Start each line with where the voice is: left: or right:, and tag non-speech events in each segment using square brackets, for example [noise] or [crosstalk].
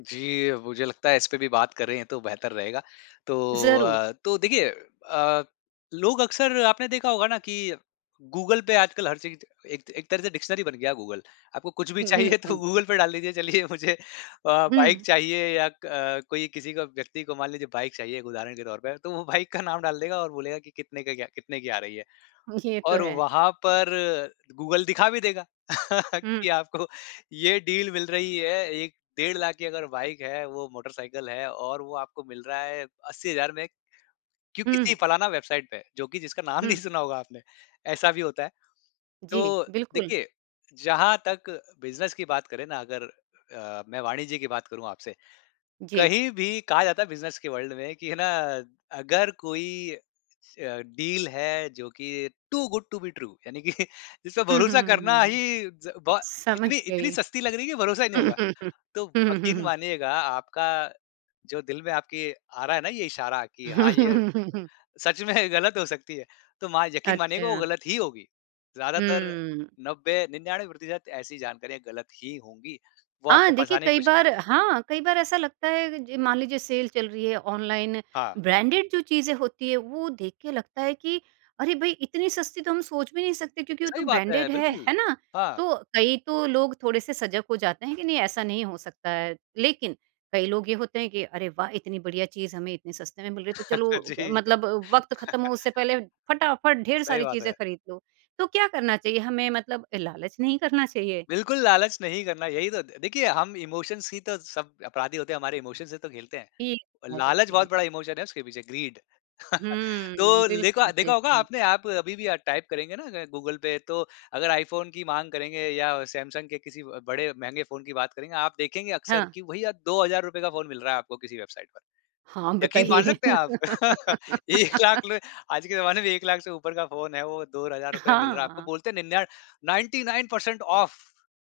left: जी, मुझे लगता है इस पे भी बात करें तो बेहतर रहेगा। तो
right: ज़रूर।
left: अ तो देखिए अ, लोग अक्सर आपने देखा होगा ना कि गूगल पे आजकल हर चीज़ एक त एक तरह से डिक्शनरी बन गया है गूगल। आपको कुछ भी
right: हुँ,
left: चाहिए तो
right: बिल्कुल।
left: गूगल पे डाल दीजिए चलिए मुझे अ, बाइक
right: हुँ।
left: चाहिए या क कोई किसी का व्यक्ति को मान लीजिए बाइक चाहिए एक उदाहरण के तौर पर तो वो बाइक का नाम डाल देगा और बोलेगा कि कितने का क्या कितने की आ रही है।
right: ये तो
left: और
right: है।
left: वहाँ पर गूगल दिखा भी देगा [laughs]
right: हुँ।
left: कि आपको ये डील मिल रही है 1 डेढ़ लाख की अगर बाइक है वो मोटरसाइकिल है और वो आपको मिल रहा है 80000 में, क्यों किसी
right: हुँ।
left: फलाना वेबसाइट पे। जो कि जिसका नाम नहीं
right: हुँ।
left: सुना होगा आपने, ऐसा भी होता है।
right: जी,
left: तो
right: बिल्कुल।
left: देखिए जहाँ तक बिज़नेस की बात करें ना अगर अ, मैं वाणिज्य की बात करूँ आपसे।
right: जी।
left: कहीं भी कहा जाता है बिज़नेस के वर्ल्ड में कि है ना अगर कोई अ, डील है जो कि too good to be true यानि कि जिसपे
right: हुँ,
left: भरोसा करना
right: हुँ।
left: ही ज़ बहो
right: समझ
left: इतनी इतनी
right: गयी।
left: सस्ती लग रही है कि भरोसा ही नहीं
right: हुँ,
left: होगा।
right: हुँ, हुँ।
left: तो
right: हुँ, हुँ। हुँ,
left: यकीन
right: हुँ।
left: मानिएगा आपका जो दिल में आपके आ रहा है ना ये इशारा की हाँ ये
right: [chuckles]
left: सच में गलत हो सकती है। तो मा यकीन मानिएगा वो
right: अच्छा।
left: गलत ही होगी। ज़्यादातर
right: हम्म।
left: 90-99% ऐसी जानकारियाँ गलत ही होंगी। वो
right: हाँ,
left: आपको
right: देखिए
left: फसाने की
right: कई
left: कोशिश कर रह
right: बार हाँ, कई बार ऐसा लगता है अग जी, मान लीजिए सेल चल रही है, ऑनलाइन
left: हाँ।
right: ब्रांडेड जो चीज़ें होती हैं वो देख के लगता है कि, अरे भई इतनी सस्ती तो हम सोच भी नहीं सकते क्योंकि वो तो
left: सही बात है,
right: ब्रांडेड है, है
left: बिल्कुल,
right: ना?
left: हाँ।
right: तो कई तो लोग थोड़े से सजग हो जाते हैं कि नहीं ऐसा नहीं हो सकता है लेकिन कई लोग ये होते हैं कि अरे वाह! इतनी बढ़िया चीज़ हमें इतने सस्ते में मिल रही है तो
left: [laughs]
right: चलो
left: जी।
right: मतलब वक़्त ख़त्म हो उससे
left: [laughs]
right: पहले फटाफट ढेर
left: सही
right: सारी
left: बात
right: चीज़ें
left: है।
right: खरीद लो तो क्या करना चाहिए हमें मतलब लालच नहीं करना चाहिए?
left: बिल्कुल लालच नहीं करना। यही तो द देखिए हम इमोशंस ही तो सब अपराधी होते हैं हमारे इमोशंस से तो खेलते हैं।
right: ठीक है,
left: लालच
right: देखिए।
left: बहुत बड़ा इमोशन है उसके पीछे ग्रीड [chuckles] तो
right: हम्म,
left: लेखा
right: बिल्कुल,
left: देखा होगा
right: बिल्कुल।
left: आपने आप अभी भी अ, टाइप करेंगे ना गूगल पे तो अगर आईफोन की माँग करेंगे या सैमसंग के किसी ब बड़े महँगे फ़ोन की बात करेंगे आप देखेंगे अक्सर
right: हाँ।
left: कि भईया ₹2000 का फ़ोन मिल रहा है आपको किसी वेबसाइट पर।
right: हाँ,
left: यक़ीन मान
right: बताइये।
left: सकते हैं आप? [laughs] 1 लाख
right: [laughs]
left: ले आज के जमाने में 1 लाख से ऊपर का फ़ोन है वो ₹2000 में मिल रहा है आपको।
right: हाँ।
left: बोलते हैं निन्यान 99 परसेंट ऑफ,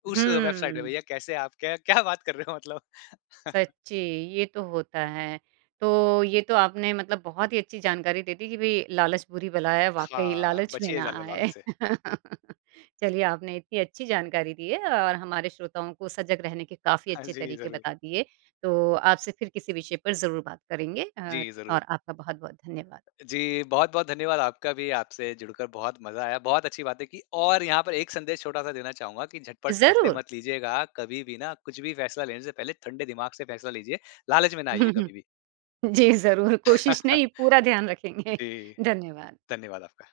left: उस वेबसाइट पे।
right: हम्म।
left: भईया कैसे आप क्य क्या बात कर रहे हो मतलब? [chuckles]
right: सच्ची, ये तो होता है। तो ये तो आपने मतलब बहुत ही अच्छी जानकारी दे दी कि भई लालच बुरी बला है वाक़ई
left: हाँ,
right: लालच में
left: बचिए
right: ना
left: ज़्यादा
right: आए।
left: लालच से।
right: [laughs] चलिए आपने इत्ती अच्छी जानकारी दी है और हमारे श्रोताओं को सजग रहने के काफ़ी
left: हाँ
right: अच्छे
left: जी,
right: तरीके
left: ज़रूर।
right: बता दिए। तो आपसे फिर किसी विषय पर ज़रूर बात करेंगे अ,
left: जी, ज़रूर।
right: और आपका बहुत-बहुत धन्यवाद।
left: जी, बहुत-बहुत धन्यवाद आपका भी। आपसे जुड़कर बहुत मज़ा आया, बहुत अच्छी बातें की। और यहाँ पर एक संदेश छोटा-सा देना चाहूँगा कि झटपट फैसले
right: ज़रूर।
left: मत लीजियेगा कभी भी ना कुछ भी फैसला लेने से पहले ठंडे दिमाग से फैसला लीजिए। लालच में ना आइए
right: [chuckles]
left: कभी भी।
right: जी, ज़रूर कोशिश
left: [chuckles]
right: नहीं पूरा ध्यान रखेंगे।
left: जी,
right: धन्यवाद।
left: धन्यवाद आपका।